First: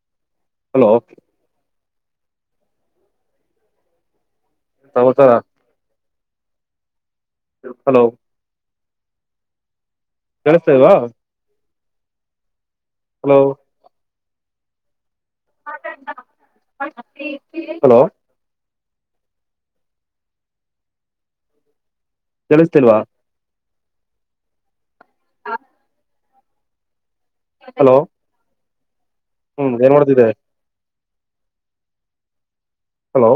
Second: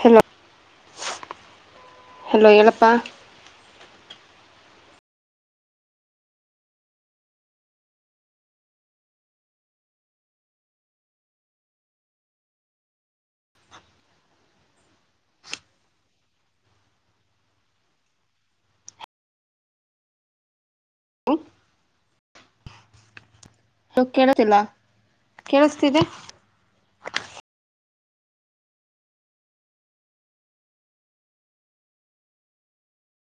Hello hello hello ಎಳಪ್ಪ ಸಮಾಚಾರ hello ಕೇಳಿಸ್ತಾ ಇಲ್ವಾ ಹಲೋ ಹಲೋ [unintelligible] ತಿಳಿಸ್ತಿಲ್ವಾ ಇವಾಗ ಕೇಳೋದಿಲ್ಲ ಕೇಳುಸ್ತಿದೆ. ಹಲೋ ಹ್ಮ್ ಏನ್ ಮಾಡ್ತಿದ್ದೆ? ಹಲೋ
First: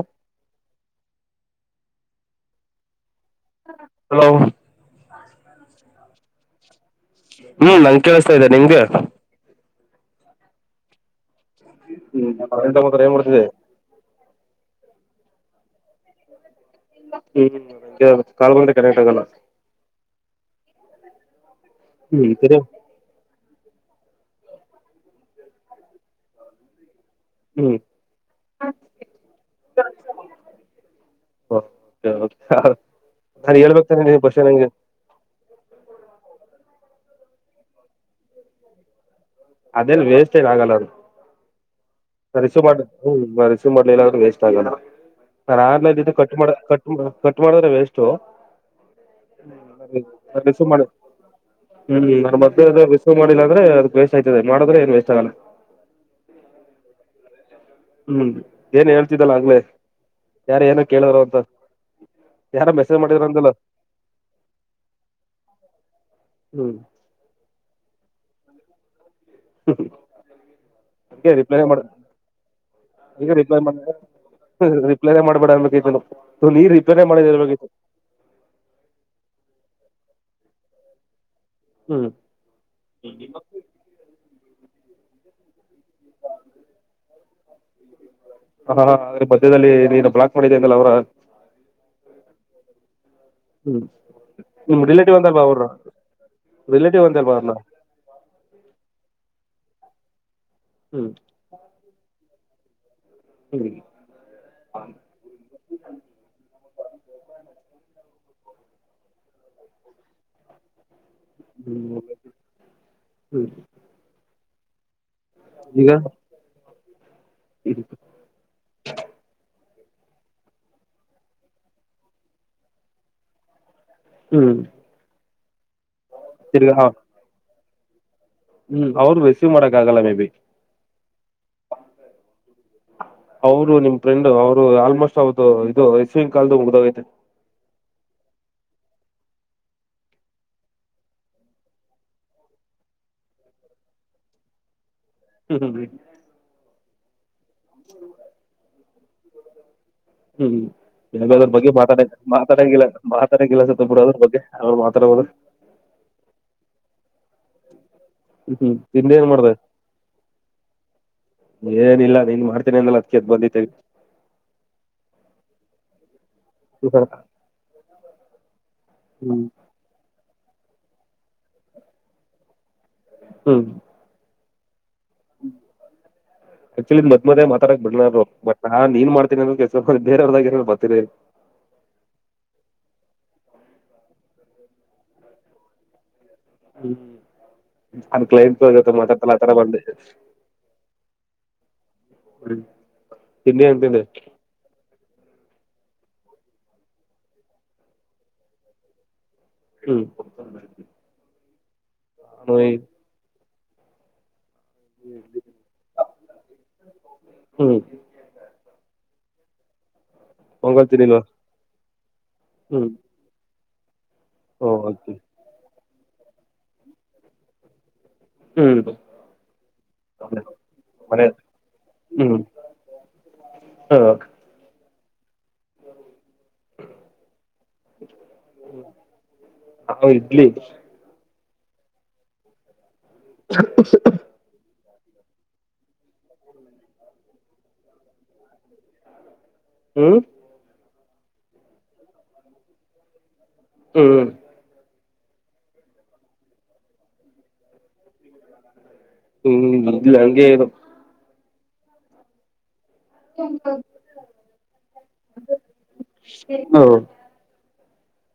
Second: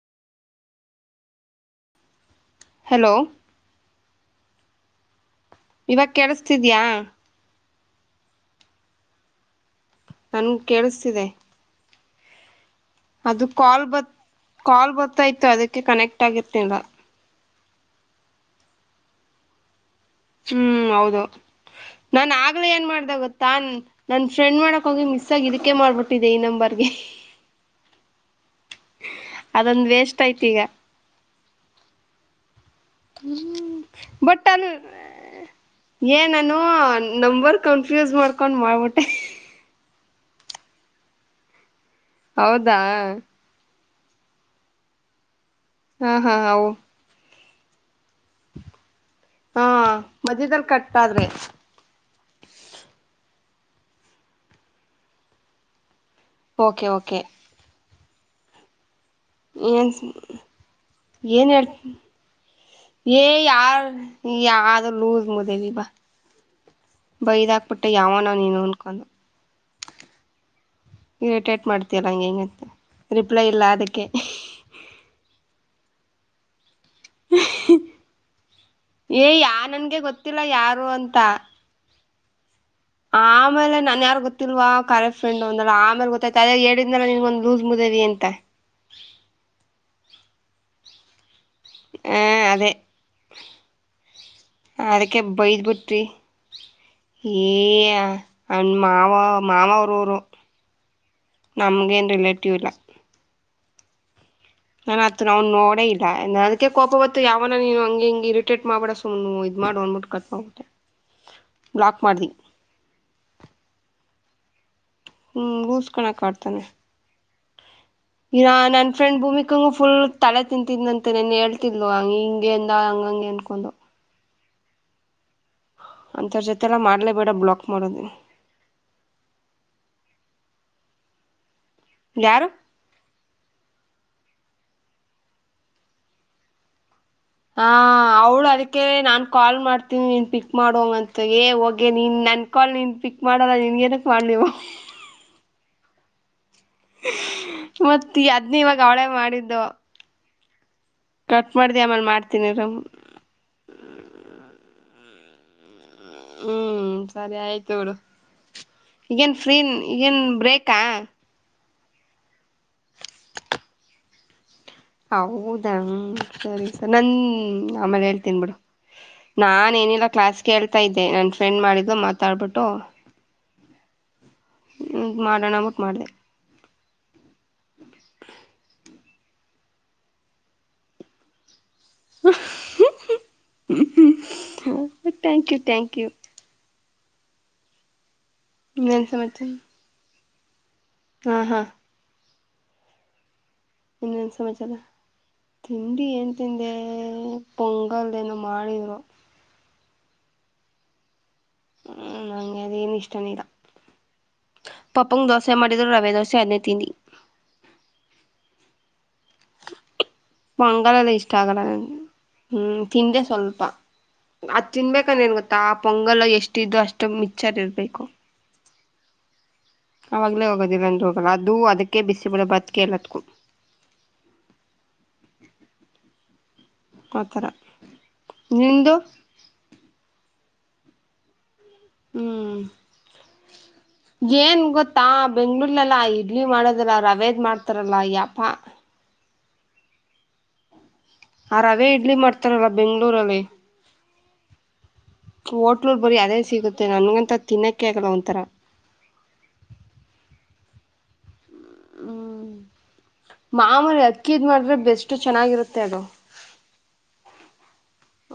ಹಲೋ ಹಲೋ ಇವಾಗ ಕೆೇಳಿಸ್ತಿದ್ಯಾ? ಹ್ಮ್ ನಂಗೆ ಕೇಳಸ್ತಾ ಇದೆ, ನಿಂಗೆ? ನಂಗೂ ಕೇಳಿಸ್ತಿದೆ. [inaudible] ಅದು ಕಾಲ್ ಬ ಕಾಲ್ ಬ ಆಯ್ತಿತ್ತು, ಅದಕ್ಕೆ ಕನೆಕ್ಟ್ ಆಗಿರ್ತಿಲ್ಲ. ಹ್ಮ್ ಕಾಲ್ ಬಂದ್ರೆ ಕನೆಕ್ಟ್ ಆಗಲ್ಲ. ಹ್ಮ್ ಹೌದು. ಹ್ಮ್ ನಾನ್ ಸರಿ ಆಗ್ಲೇ ಏನ್ ಮಾಡ್ದ ಗೊತ್ತಾ ನನ್ ಫ್ರೆಂಡ್ ಮಾಡಕ್ ಹೋಗಿ ಮಿಸ್ ಸಾಗಿ ಇದಕ್ಕೆ ಮಾಡ್ಬಿಟ್ಟಿದೆ ಈ ನಂಬರ್ಗೆ. ಹ್ಮ್ ಅದೊಂದು ವೇಸ್ಟ್ ಆಯ್ತು ಈಗ. ಹೌ ಹ್ಮ್ ಬಟ್ ಅಲ್ಲಿ, ಏ ನನೂ- ನಂಬರ್ ಕನ್ಫ್ಯೂಸ್ ಮಾಡ್ಕೊಂಡ್ ಮಾಡ್ಬಿಟ್ಟೆ. ಅದೆೇನ್ ವೇಸ್ಟ್ ಏನ್ ಆಗಲ್ಲ ಅದು. ಮರಿಸು ಹೌದಾ ಮಾಡ್ ಹ್ಮ್ ಮರಿಸು ಮಾಡ [inaudible] ವೇಸ್ಟ್ ಆಗಲ್ಲ. ನ ಆಗ್ಲೇನೆ ಹಾ ಕಟ್ ಹಾ ಮಾಡ ಹೌ ಕಟ್ ಮಾ ಕಟ್ ಮಾಡಿದ್ರೆ ವೇಸ್ಟು. ಹಾ ಹ್ಮ ರಿಸ್ ಮಧ್ಯದಲ್ಲಿ ಮಾಡಿ ಕಟ್ ಆದ್ರೆ ಹ್ಮ್ ನ ಮದ್ಯೆ ಏನಾ ರಿಸಿವ್ ಮಾಡಿಲ್ಲ ಅಂ ಸರಿ [inaudible] ದೆ ಮಾಡದ್ರೆ ಏನು ವೇಷ್ಟ್ ಆಗಲ್ಲ. Okay okay. ಹ್ಮ್ ಏನ್ ಹೇಳ್ ಏನ್ ಅಂತ ಏನ್ ಹೇಳ್ ಯಾರ ಮೆಸೇಜ್ ಮಾಡಿದ್ರ ಏ ಅಂತಲ್ಲ ಯಾರ್ ಯ್ದ ಲೂಸ್ ಮುದೇವಿ ಬಾ. ಹೂಂ ಬೈದ ಆಕ್ಬಿಟ್ಟೆ ಯಾವನೋ ನೀನು ಅಂದಕೊಂಡು. ಈಗ ಇರಿಟೇಟ್ ರಿಪ್ಲೈನ ಮಾಡ ಮಾಡ್ತೀಯಲ್ಲ ಹಂಗೆ ಹಿಂಗೆ ಅಂತ ಈಗ ರಿಪ್ಲೈ ಇಲ್ಲ ಮಾಡ ಅದಕ್ಕೆ ರಿಪ್ಲೈನೇ ಮಾಡ್ಬೇಡ [inaudible] ತೋ ನೀ ರಿ ಏ ಯಾ ನನ್ಗೆ ಗೊತ್ ಗತ್ತಿಲ್ಲ ಯಾರು ಅಂತ. ಹ್ಮ್ ಆಮೇಲೆ ನನ್ ಯಾರ ಗೊತ್ತಿಲ್ವಾ ಕರೆಕ್ ಫೆಂಡ್ ಒಂದ ಆಮೇಲೆ ಗೊತ್ತತ ಅದೇ ಎ ಹೇಳಿದನೆ ನಿನ್ಗ ಒಂದ ಲೂಸ್ ಮುದೇವಿ ಅಂತ ಹಾ ಹ ಅಂದ್ರೆ ಮಧ್ಯದಲ್ಲಿ ನೀನು ಬ್ಲಾಕ್ ಮಾಡಿದ್ದೇ ಅ ಅವ್ರ ಹ ಅದೇ ಹ್ಮ್ ನಿಮ್ ರಿಲೇಟಿವ್ ಅದಕ್ಕೆ ಅಂತಲ್ವಾ ಅವ್ರ ಬೈದ್ ಬಿಟ್ಟಿ ರಿಲೇಟಿವ್ ಅಂತಲ್ವಾ ಅ ಏ ಅವ್ರನ್ನ ಅವ್ನ ಮಾವ ಮಾವ ರೋರು ಹ್ಮ್ ನಮ್ಗೆನ್ ರಿಲೇಟ್ ಡುಲಾ [inaudible] ನನ್ ಆತ್ ನಾವನ್ ನೋಡೇ ಇಲ್ಲ ಅದ್ಕೆ ಕೋಪ ಬತ್ತು ಯಾವನ ನೀನು ಹಂಗೆ ಹಿಂಗೆ ಇರಿಟೇಟ್ ಮಾಡ್ಬಡ ಸುಮ್ ಇದ ಮಾಡ್ ಅಂದಬಿಟ್ಟ ಕಟ್ ಇಡ್ಮಡ್ಬಿಟ್ ಹ್ಮ್ ಹ್ಮ್ ಹ್ಮ್ ಈಗ ಹೋಗುಸ್ಕೊಳಕ್ಕ ಆಡ್ತಾನೆ ಇರಾ ನನ್ ಫ್ರೆಂಡ್ ಭೂಮಿ ಹಂಗ ಫುಲ್ ತಲೆ ತಿಂತಿದ್ದಂತ ನನ್ ಹೇಳ್ತಿಲ್ವ ಹಂಗ ಹಿಂಗಗೆ ಅಂದ ಹಂಗಂಗೆ ಅನ್ಕೊಂಡು ಹ್ಮ್ ಅಂತ ಜೊತೆ ತಿರ್ಗಾ ಎಲ್ಲಾ ಮಾಡ್ಲೇ ಬೇಡ ಬ್ಲಾಕ್ ಮಾಡೋದೇ ಹ್ಮ್ ಅವರು ರೆಸೀವ್ ಮಾಡಕ್ ಆಗಲ್ಲ ಮೇ ಬಿ ಯರು ಅವರು ನಿಮ್ ಫ್ರೆಂಡ್ ಅವ್ರು ಆಲ್ಮೋಸ್ಟ್ ಅವದು ಇದು ಇಸ್ವನ್ ಕಾಲದ ಉಗ್ದಾಗೈತೆ ಹಾ ಅವಳು ಅದಕ್ಕೆ ನಾನು ಕಾಲ್ ಮಾಡ್ತೀನಿ ನೀನು ಪಿಕ್ ಮಾಡುವಂಗಂತ ಏ ಹೋಗೆ ನೀನು ನನ್ನ ಕಾಲ್ ನೀನು ಪಿಕ್ ಮಾಡಲ್ಲ ನಿನ್ಗೇನಕ್ ಮಾಡಲಿವು ಹ್ಮ್ ಹ್ಮ್ ಹ್ಮ ಹ್ಮ ಮತ್ತ ಅದ್ನ ಇವಾಗ ಅವಳೇ ಮಾಡಿದ್ದು ಹ್ಮ್ ನಗೆ ಅದ್ರ ಕಟ್ ಬಗ್ಗೆ ಮಾಡ್ದಿ ಮಾತಾಡ ಆಮೇಲ್ ಮಾಡ್ತೀನಿ ಇರು ಮಾತಾಡಿಲ್ಲ ಮಾತಾಡಲ್ಲೊಬರು ಅದ್ರ ಬಗ್ಗೆ ಅವ ಮಾತ ಹರಬೋದು ಹ್ಮ್ ಸರಿ ಆಯ್ತು ಬುಡು ಹ್ಮ್ ನಿಂದೇನ್ ಈಗನ್ ಮಾಡ್ದ ಫ್ರೀನ್ ಈಗನ್ ಬ್ರೇಕಾ ಏನಿಲ್ಲ ನೀನ್ ಮಾಡ್ತೀನಿ ಅಂದಲ್ಲ ಅದ್ಕೆ ಎದ್ದ ಬಂದೆ ಹೌದಾ ಸರಿ ಸ ನನ್ ಆಮೇಲೆ ಹೇಳ್ತೀನ್ ಬಿಡು ಹ್ಮ್ ನಾ ಏನಿಲ್ಲ ಕ್ಲಾಸ್ ಕೇಳ್ತಾ ಇದ್ದೆ ನನ್ ಫ್ರೆಂಡ್ ಮಾಡಿದ್ದು ಮಾತಾಡ್ಬಿಟ್ಟು ಹ್ಮ್ ಹ್ಮ ಮಾಡೋಣ್ಟ್ ಮಾಡ್ದ ಆಕ್ಚುಲಿ ಮದ್ ಮಧ್ಯ ಮಾತಾಡಕ್ ಬಿಡಲಾರರು ಬಟ್ ನಾ ನೀನ್ ಮಾಡ್ತೀನಿ ಅ್ರ ಕೆಸ ಬೇರೆಯವ್ರದಾಗ ಏ ಬರ್ತೀರಿ ಥ್ಯಾಂಕ್ ಯು ಥ್ಯಾಂಕ್ ಯು ಹ್ಮ್ ಅಂದ ಕ್ಲೈಂಟ್ ಜೊತೆ ಇನ್ನೇನ್ ಮಾತಾತಲ್ಲ ಸಮಾಚಾರ ಆತರ ಬಂದ ಹಾ ಹಾ ಕ್ರಿ ಇನ್ನ ಸಮಾಚಾರ ತಿಂಡಿ ಏನ್ ತಿಂದೆ ಪೊಂಗಲ್ದ ನ ಮಾಡಿದ್ರು ಹ್ಮ್ ಹ್ಮ ನಂಗೆ ಅದೇನ್ ಇಷ್ಟನಿಲ್ಲ ಪಾಪಂಗ ದೋಸೆ ಮಾಡಿದ್ ರವೆ ದೋಸೆ ಹದನೇ ತಿನ್ನಿ ಹ್ಮ್ ಪೊಂಗಲ್ ಪೊಂಗಾಲಲ್ಲ ತಿನ್ನಿಲ್ವಾ ಇಷ್ಟ ಆಗ ಹ್ಮ್ ತಿಂಡೇ ಸಲ್ಪಾ ಓ ಅದ್ ಓಕೆ ತಿನ್ಬೇಕಂದ ಏನ್ ಗೊತ್ತಾ ಪೊಂಗಲ್ ಎಷ್ಟ ಇದ್ದು ಅಷ್ಟು ಮಿಚ್ಚರ್ ಇರ್ಬೇಕು ಹ್ಮ್ ಅವಾಗ್ಲೇ ಹೋಗೋದಿಲ್ಲಂದ ಮನೆ ಅದು ಅದಕ್ಕೆ ಬಿಸಿ ಹ್ಮ್ ಬಿಡ ಬತ್ಕ ಎಲ್ಲತ್ಕೂ ಹ ನಾವು ಆಥರ ನಿಂದುು ಇಡ್ಲಿ ಹ್ಮ್ ಏನ್ ಗೊತ್ತ ತಾ ಬೆಂಗ್ಗಳೂರ್ಲಲ್ಲ ಇಡ್ಲಿ ಮಾಡದಲ್ಲ ರವೆೇದ್ ಮಾಡ್ತಾರಲ್ಲ ಯಪ್ಪ ಹ್ಮ್ ಆ ರವೇ ಇಡ್ಲಿ ಮಾಡ್ತಾರಲ್ಲ ಬೆಂಗ್ಳೂರಲ್ಲಿ ಹ್ಮ್ ಹೋಟ್ಲೂರ್ ಬರೀ ಅದೇ ಸಿಗುತ್ತೆ ನನ್ಗಂತ ತಿನ್ನೋಕ್ಕೆೆ ಆಗಲ್ಲ ಒಥರ ಹ್ಮ್ ಇದಿಲ್ಲ ಹಂಗಗೆ ಹ್ಮ್ ಮಾಮೂರಿ ಅಕ್ಕಿದ್ ಮಾಡಿದ್ರೆ ಬೆಸ್ ಚೆನ್ನಾಗಿರುತ್ತೆ ಅಡು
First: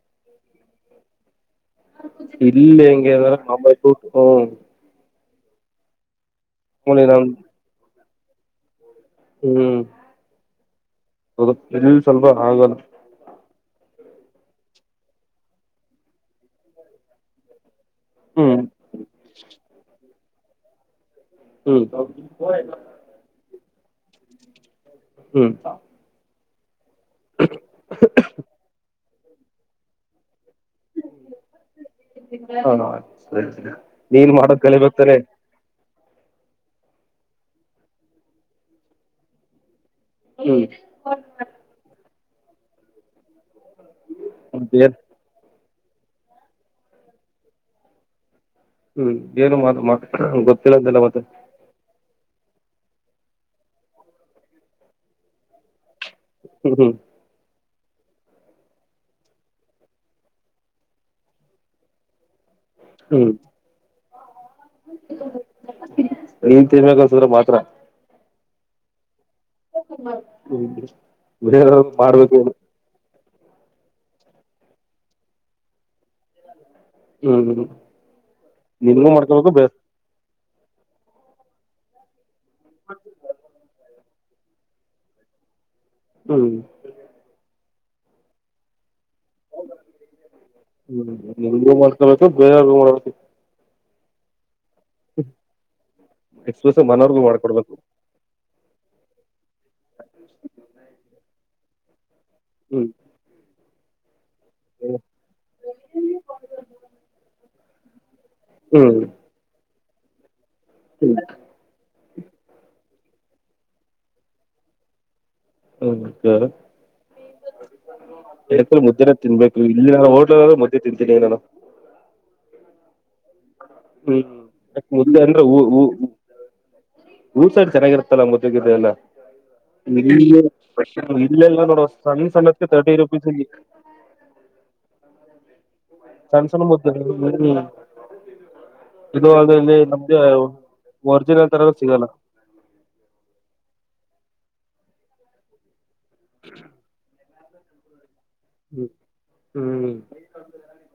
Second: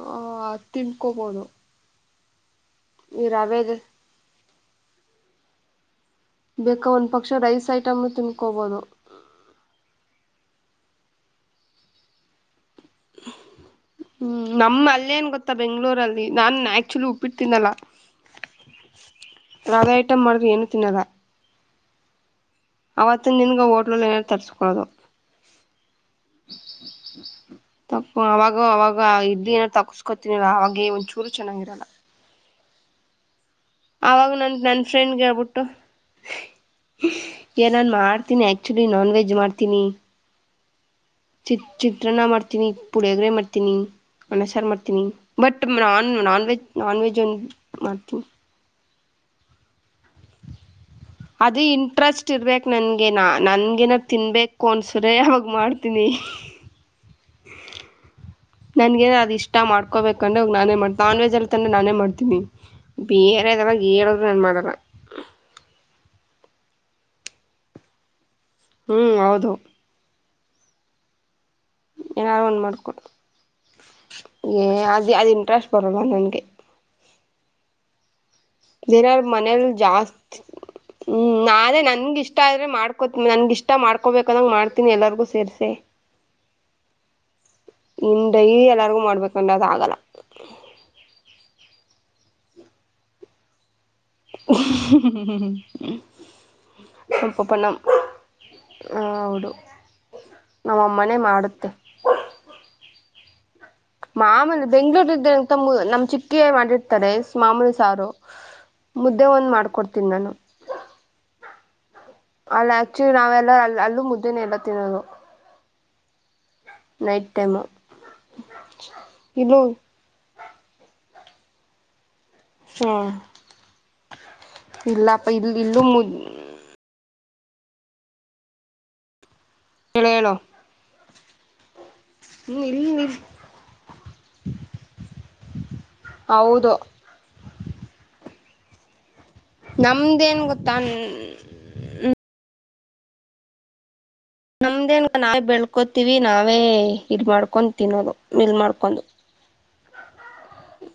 ಹ ತಿನ್ಕೊಬೋದು ಹ ಇಲ್ಲ ಹೆಂಗಗೆ ಅ್ರಮ್ಮ ಹ್ಮ ಬೇಕ ಒಂದ ನಮ್ ಪಕ್ಷ ರೈಸ್ ಆಯ್ತು ಟಮ್ ತಿನ್ಕೋಬಹದು ಹ್ಮ್ ಅದು ಎಲ್ಲಿ ಸ್ವಲ್ಪ ಆಗಲ್ಲ ಹ್ಮ್ ನಮ್ಮ ಅಲ್ಲೇ ನ್ ಗೊತ್ತಾ ಬೆಂಗ್ಳೂರಲ್ಲಿ ನಾನ್ ಆಕ್ಚುಲಿ ಉಪ್ಪಿಡ್ತೀನಲ್ಲ ಹ್ಮ್ ಏನ ತಿನ್ನದಾ ಹ್ಮ್ ಹೌ ಅವತ್ ನಿನ್ಗ ನ ತರಿಸು ಹ್ಮ್ ತಪ್ಪ ಅವಾಗ ಅವಾಗ ವಾ ಇಡ್ಲಿ ಏನ್ ತಗಸ್ಕೊತೀನಿಲ್ಲ ಹಾಗೇ ಒಂದ್ ಚೂರು ಚೆನ್ನಾಗಿರಲ್ಲ. [unintelligible] ನೀನ್ ಆವಾಗ್ ನನ್ ಮಾಡೋದ್ ನನ್ ಕಲಿಬೇಕ್ ತಾನೆ ಫ್ರೆಂಡ್ಗೆೇಳ್ಬಿಟ್ಟು ಏ ನಾನ್ ಮಾಡ್ತೀನಿ ಆಕ್ಚುಲಿ ನಾನ್ ವೆಜ್ ಮಾಡ್ತೀನಿ. ಹ್ಮು ಚೀತ್ರನ ಮಾಡ್ತನಿ ಪುಳ್ಯಾಗ್ರೇ ಮಾಡ್ ನಿ ಅನ್ನ, ಸಾರ್ ಮತ್ತೇನ್ ಮಾಡ್ತೀನಿ ಬಟ್ ನಾನ್ ನಾನ್ವೆಜ್ ನಾನ್ವೆಜ್ ಮಾಡ್ತೀನಿ. ಹ್ಮ್ ಏನು ಮಾಡ್ [unintelligible] ಗೊತ್ತು. ಅದು ಇಂಟ್ರೆಸ್ಟ್ ತಿರ್ಬೇಕ ನಂಗೆ ನಾ ನನ್ಗೇನ ತಿನ್ಬೇಕು ಅನ್ಸರೆ ಆವಾಗ್ ಮಾಡ್ತೀನಿ. ಹ್ಮ್ ಹ್ಮ್. ನನ್ಗೇ ಅದ ಇಷ್ಟ ಮಾಡ್ಕೋಬೇಕಂದ್ರೆ ನಾನೇ ಮಾಡ್ತ ನಾನ್ ವೆಜ್ ಅಲ್ಲಿ ತಂದೆ ನಾನೇ ಮಾಡ್ತೀನಿ. ಹ್ಮ್ ಬೀರೆಲ್ಲ [unintelligible] ನಾನ್ ಮಾಡಲ್ಲ. ನೀನ್ ತಿನ್ಬೇಕನ್ಸಿದ್ರೆ ಮಾತ್ರ ಹ್ಮ್ ಹೌದು. ಹಾ ಹ್ಮು ತಿನ್ನಸ್. ಬೇರ್ ಅವ್ರಿಗೂ ಮಾಡ್ಬೇಕು ಏನಾರು ಇವ್ರು. ಒಂದ್ ಮಾಡ್ಕೊ ಏ ಆದ್ ಆದ್ ಇಂಟ್ರೆಸ್ಟ್ ಬರೋಲ್ಲ ನಂಗೆ. ಹ್ಮು ಹ್ಮು. ದಿನ ಇವ್ರ್ ಮನೇಯಲಿ ಜಾಸ್ತಿ ಹ್ಮ್ ನಾಳೆ ನನ್ನಿಷ್ಟ ಇಷ್ಟ ಆದ್ರೆ ಮಾಡ್ಕೋತ ನಂಗ್ ಇಷ್ಟ ಮಾಡ್ ಹಾಕೋಬೇಕ ಅಂದಂಗ್ ಮಾಡ್ತಿನಿ ಎಲ್ಲರಿಗೂ ಸೇರಿಸಿ. ಹ್ಮ್ ಇನ್ ಡೈಯಿ ಎಲ್ಲಾರ್ಗು ಮಾಡಬೇ ಇವಾಗ್ ಕೊಂಡದ ಆಗಲ್ಲ. ನಿಂಗು ಮಾಡ್ಕೊಬೇಕು ಬೇರೆಯವ್ರಗೂ ಮಾಡ್ಬೇಕು. ಎಕ್ಸ್ಪ್ರೆಸ್ ಮನೋರ್ಗೂ ಸ್ವಪ ಮಾಡ್ಕೊಡ್ಬೇಕು ನಮ್ಮ ಹೌಡು ನಮ್ಮ ಅಮ್ಮನೇ ಮಾಡುತ್ತೆ. ಹ್ಮು ಮಾಮೂಲಿ ಬೆಂಗ್ಗಳೂರ ಇದೆಂತಮ್ಮ್ ನಮ್ ಚಿಕ್ಕಿ ಮಾಡಿರ್ತಾರೆ ಮಾಮೂಲ ಸಾರು ಹ್ಮ್ ಮುದ್ದೆ ಒಂದ್ ಮಾಡ್ಕೊಡ್ ತಿನ್ ನಾನು. ಅಲ್ಲಕ್. ಚಿ ನಾವೆಲ್ಲ ಅ ಅಲ್ಲೂ ಮುದ್ದೆನೆ ಎಲ್ಲ ತಿನ್ನೋದು. ಹ್ಮ್ ಜೋರಾ. ನೈಟ್ ಟೈಮು ಎಕ್ಳು ಮುದ್ದೆನೇ ತಿನ್ಬೇಕು ಇಲ್ಲೂ ಇಲ್ಲಿ ಹೋಟಲಲ್ ಮುದ್ದೆ ತಿನ್ ತಿನಿ ನಾನು. ಹಾ ಹ್ಮ್ ಮುದ್ದೆ ಇಲ್ಲಪ್ಪ ಅಂದ್ರೆ ಇಲ್ ಉ ಉ. ಇಲ್ಲೂ ಮುದ್ ಊರ್ ಸೈಡ್ ಚೆನ್ನಾಗಿರುತ್ತಲ್ಲ ಮುದ್ದೇ ಗಿದ್ದೆ ಎಲ್ಲ. ಹೇಳು ಇಲ್ಲಿ. ಹೇಳು ಇಲ್ ಎಲ್ಲೊ ನೋಡೊ. ಸಣ್ ಹ್ಮ್ ಸಣದ್ಕೆ ತಿರ್ಟಿ ಇಲ್ಲಿ ರುಪೀಸ್ ಇಲ್ಲಿ. ಸಣ್ ಸಣ್ ಹೌದು ಮುದ್ [unintelligible] ಇದು ಅಲ್ದೆ ಇಲ್ಲಿ ನಮ್ದೇನ್ ನಮ್ದ್ಯವ್ ಗೊತ್ತಾ ಒರ್ಜಿನಲ್ ತರದ್ ಸಿಗಲ್ಲ. ನಮ್ದೇನ್ ನಾವೇ ಬೆಳ್ಕೋತೀವಿ ನಾವೇ ಇದ ಮಾಡ್ಕೊಂಡ್ ತಿನ್ನೋದು. ಮಿಲ್ ಹ್ಮು ಮಾಡ್ಕೊಂಡು ಹ್ಮೂ. [unintelligible]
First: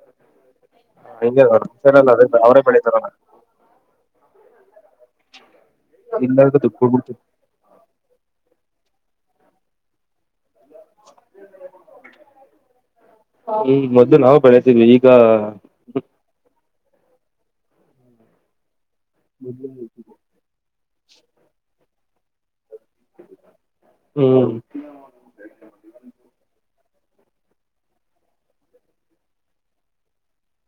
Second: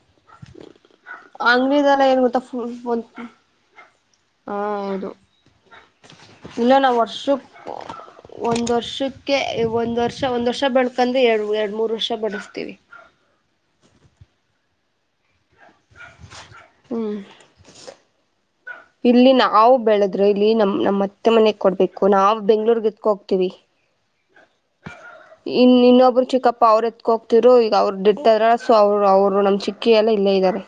ಅಂಗ್ಡಿದೆಲ್ಲ ಎಲ್ಲ ಏನ್ ಅದೇ ಗೊತ್ತಾ ಅವರೇ ಫುಲ್ ಒಂದ್ ಬೆಳಿತಾರಲ್ಲ ಹಾಹೌದು, ಇಲ್ಲಾಂದ್ರೆ ಇಲ್ಲ ದುಡ್ಡು ನಾವ್ ಕೊಟ್ಬಿಡ್ತೀವಿ ವರ್ಷಕ್ ಒಂದ್ ವರ್ಷಕ್ ಕೇ ಇಒಂದ್ ವರ್ಷ ಒಂದ್ ವರ್ [unintelligible] ಬೆಳ್ಕಂದಿ ಎರ್ಡ್ ಎರ್ಡ್ ಮೂರ್ ವರ್ಷ ಬಡಸ್ತೀವಿ. ದಾ [unintelligible] ಹ್ಮು. ಇಲ್ಲಿ ನಾವ್ ಬೆಳದ್ರೆ ಇಲ್ಲಿ ನಮ್ ನಮತ್ ಅತ್ತೆ ಮನೆಗ್ ಕೊಡ್ಬೇಕು ನಾವ್ ಬೆಂಗ್ಳೂರ್ಗೆ ಕೋಗ್ತೀವಿ. ಹ್ಮ್ ಇನ್ ಇನ್ನೊಬ್ರು ಚಿಕ್ಕಪ್ಪ ಅವ್ರತ್ ಕೊಗ್ತಿರು ಈಗ ಅವ್ರು ಡಿಡ್ತ ಇದ್ರ ಸೊ ಅವ್ರು ಅವ್ರು ನಮ್ ಚಿಕ್ಕಿ ಎಲ್ಲ ಇಲ್ಲೇ ಇದ್ದಾರೆ.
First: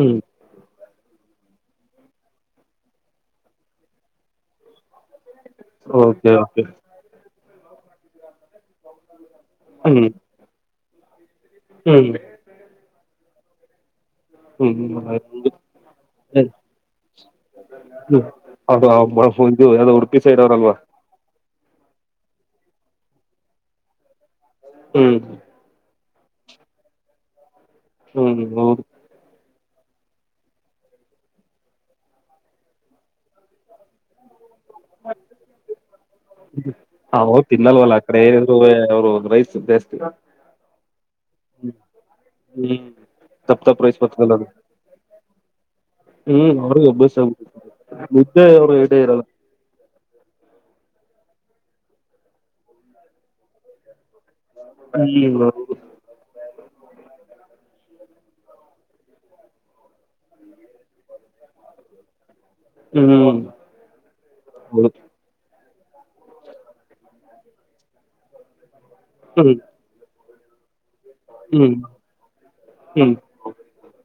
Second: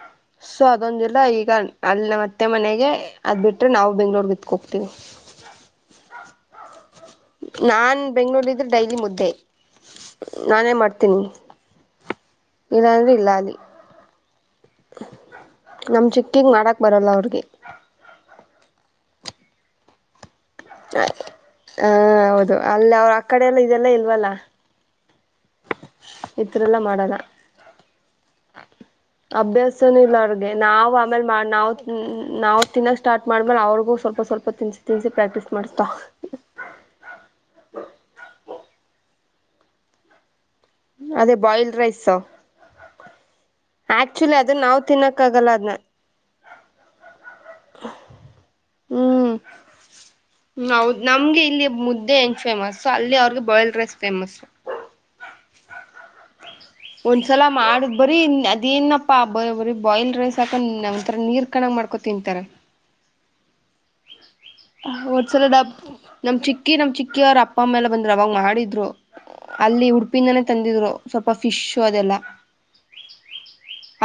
ಹ್ಮ್ ಸೊ ಅದೊಂದ್ ಇರ್ಲ ಇ ಈಗ ಅಲ್ ನಮ್ ಅತ್ತೆ ಮನೆಗೆ ಅದ್ ಬಿಟ್ರೆ ನಾವು ಬೆಂಗ್ಳೂರ್ ಗಿತ್ಕೋಗ್ತೀವಿ. Okay okay. ನಾನ್ ಬೆಂಗ್ಗಳೂರ್ಲ್ ಇದ್ರೆ ಡೈಲಿ ಮುದ್ದೆ. ಹ್ಮ್ ನಾನೇ ಮಾಡ್ ತಿನಿ. ಹ್ಮ್ ಇಲ್ಲಂದ್ರೆ ಇಲ್ಲ ಅಲ್ಲಿ. ಹ್ಮ್ ಹ್ಮ ಹ. ನಮ್ ಚಿಕ್ಕಿಗ್ ಮಾಡಕ್ ಬರಲ್ಲ ಅವ್ರಿಗೆ ಬಳ ಫುಲ್ದು ಯಾವ್ದೋ ಉಡ್ಪಿ ಸೈ ಸೆರೋರ್ ಅಲ್ವಾ. ಹ ಹೌದು ಅಲ್ ಅವ್ರ್ ಆ ಕಡೆ ಎಲ್ಲ ಇದೆಲ್ಲಾ ಇಲ್ವಲ್ಲ. ಹ್ಮ್. ಇದ್ರೆಲ್ಲಾ ಮಾಡಲ್ಲ. ಹ್ಮ್ ಹ್ಮ್ ಓ. ಸುನ್ ಇಲ್ಲ ಅವ್ರ್ಗೆ ನಾವ್ ಆಮೇಲೆ ಮಾಡ್ ನಾವ್ ನಾವ್ ತಿನ್ನಕ್ ಸ್ಟಾರ್ಟ್ ಮಾಡ್ಮೇಲೆ ಅವ್ರಿಗೂ ಸ್ವಲ್ಪ ಸ್ವಲ್ಪ ತಿನ್ಸಿ ತಿನ್ಸಿ ಪ್ರಾಕ್ಟೀಸ್ ಮಾಡುಸ್ತೊ. ಹವು ತಿನ್ನಲ್ವಲ್ಲ ಆ ಕಡೆ ಏನಿದ್ರುವೇ ಅವ್ರು ರೈಸ್ ಜಾಸ್ತಿ. ಅದೇ ಬಾಯ್ಲ್ಡ್ ರೈಸು ಹ್ಮ್ ತಪ್ಪ ತಪ್ಪ ರೈಸ್ ಬರ್ತದಲ್ಲ ಆಕ್ಚೂಲಿ ಅದು ಅದನ್ನ ನಾವ್ ತಿನ್ನಕ್ ಆಗಲ್ಲ ಅದ್ನ. ಹ್ಮ್ ಅವ್ರಿಗೆ ಅಭ್ಯಾಸ ಮುದ್ದೆ ಅವ್ರು ಯೆಟ್ ಇರಲ್ಲ. ಹೌದ್ ನಮ್ಗೆ ಇಲ್ಲಿ ಮುದ್ದೆ ಹೆಂಗ್ ಫೇಮಸ್ಸೋ ಅಲ್ಲಿ ಅವ್ರಿಗೆ ಬಾಯ್ಲ್ಡ್ ರೈಸ್ ಫೇಮಸು. ಅಲ್ಲಿವ. ಒಂದ್ಸಲ ಮಾಡುದ್ ಬರೀ ಅದೇನಪ್ಪಾ ಬ ಬರೀ ಬಾಯ್ಲ್ಡ್ ರೈಸ್ ಹಾಕಂದ್ ಒಂದ್ ತರ ನೀರ್ ಕಣಗ್ ಮಾಡ್ಕೊ ತಿಂತಾರೆ. ಹ್ಮ. ಹ ಹೋದ್ಸಲ ಡಬ್ ನಮ್ ಚಿಕ್ಕಿ ನಮ್ ಚಿಕ್ಕಿವ್ರ್ ಅಪ್ಪ ಅಮ್ಮೆಲ್ಲ ಬಂದ್ರ ಅವಾಗ್ ಮಾಡಿದ್ರು. ಹ್ಮ್ ಅಲ್ಲಿ ಉಡ್ ಪಿನ್ನಾನೆ ತಂದಿದ್ರು. ಸ್ವಲ್ಪ ಹ್ಮ್ ಫಿಶ್ಶು ಅದೆಲ್ಲ ಹ್ಮ್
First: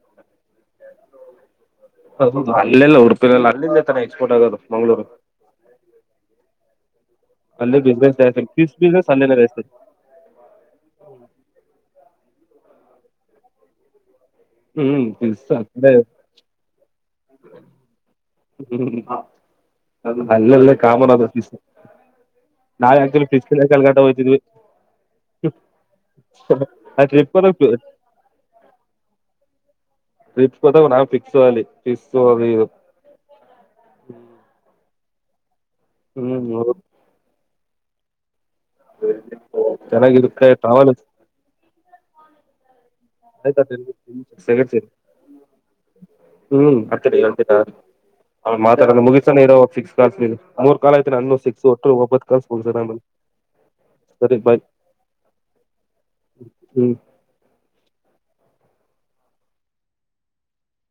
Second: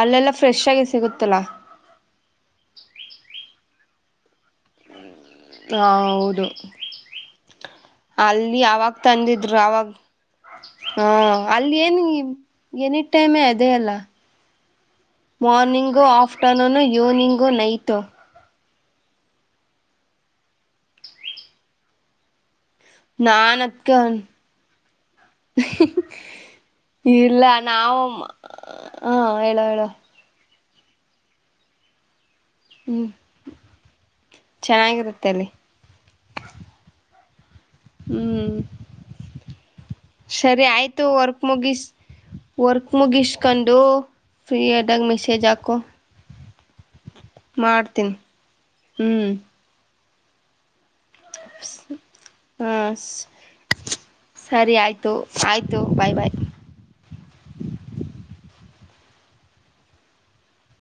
ಅಲ್ಲೆಲ್ಲ ಫ್ರೆಶಾಗೆ ಸಿಗುತ್ತಲಾ. ಹೌದು ಅಲ್ಲೆಲ್ಲ ಉಡ್ಪಿಲೆಲ್ಲ ಅಲ್ಲಿಂದ ತಾನೇ ಎಕ್ಸ್ಪೋರ್ಟ್ ಆಗದು ಮಂಗ್ಳೂರ್. ಹ ಹೌದು. ಅಲ್ಲಿ ಬಿಸ್ನೆಸ್ ಜಾಸ್ತಿ ಅಲ್ಲಿ ಫಿಶ್ ಅವಗ್ ಬಿಸ್ನೆಸ್ ಅಲ್ಲೇನೇ ತಂದಿದ್ರು ಜಾಸ್ತಿ ಅವಾಗ್ ಹ್ಮ್ ಅಲ್ಲಿ ಏನ್ ಏನಿ ಟೈಮೆ ಅದೆ ಅಲ್ಲ. ಹ್ಮ್ ಫಿಶ್ ಆ ಕಡೆ ಮಾರ್ನಿಂಗೂ ಆಫ್ಟರ್ನೂನ್ ಇವ್ನಿಂಗೂ ನೈಟು. ಹ್ಮ್ ಅ ಅಲ್ಲೆಲ್ಲ ಕಾಮನ್ ಅದು. ನಾವ ಆಕ್ಚುಲಿ ನಾನ್ ಫಿಸ್ಕಿನ ಕಲ್ಗಟ ಅಕ್ಕನ್ ಹೋಗ್ತಿದ್ವಿ ಆ ಟ್ರಿಪ್ ಇಲ್ಲ ನಾವು ಹಾ ಹೇಳೋ ಹೇಳೋ. ಟ್ರಿಪ್ಸ್ ಗೋದಾವ್ ನಾವ್ ಫಿಕ್ಸು ಅಲ್ಲಿ ಫೀಸ್ ಗೋವಿವು. ಹ್ಮ್. ಚೆನ್ನಾಗಿರುತ್ತೆಲ್ಲಿ. ಹ್ಮ್ [unintelligible] ಹ್ಮ್. ಚೆನ್ನಾಗಿರುತ್ತೆ ಸರಿ [unintelligible] ಆಯ್ತು ವರ್ಕ್ ಮುಗಿಸ್ ವರ್ಕ್ - ಆಯ್ತಾ ಮುಗಿಸ್ಕೊಂಡು ಸೆಕೆಂಡ್ ಸರಿ ಫ್ರೀಯದಾಗ ಮೆಸೇಜ್ ಹಾಕೋ. ಹ್ಮ್ ಹೇತ ಮಾತಾಡ ಹ್ಞೂ ಮುಗಿಸ್ಸಾನ [unintelligible] [inaudible] ಕಾಲ ಆಯತ್ ನನ್ನ ಸಿಕ್ಸ್ ಒಟ್ಟ ಒಬ್ಬದ ಒಂಬತ್ತು ಕಾಲ್ ಹಾಂ ಮುಗಿತು ಸರಿ ಬಾಯ ಆಯಿತು ಆಯಿತು ಬಾಯ್ ಬಾಯ್ ಹ್ಮ್.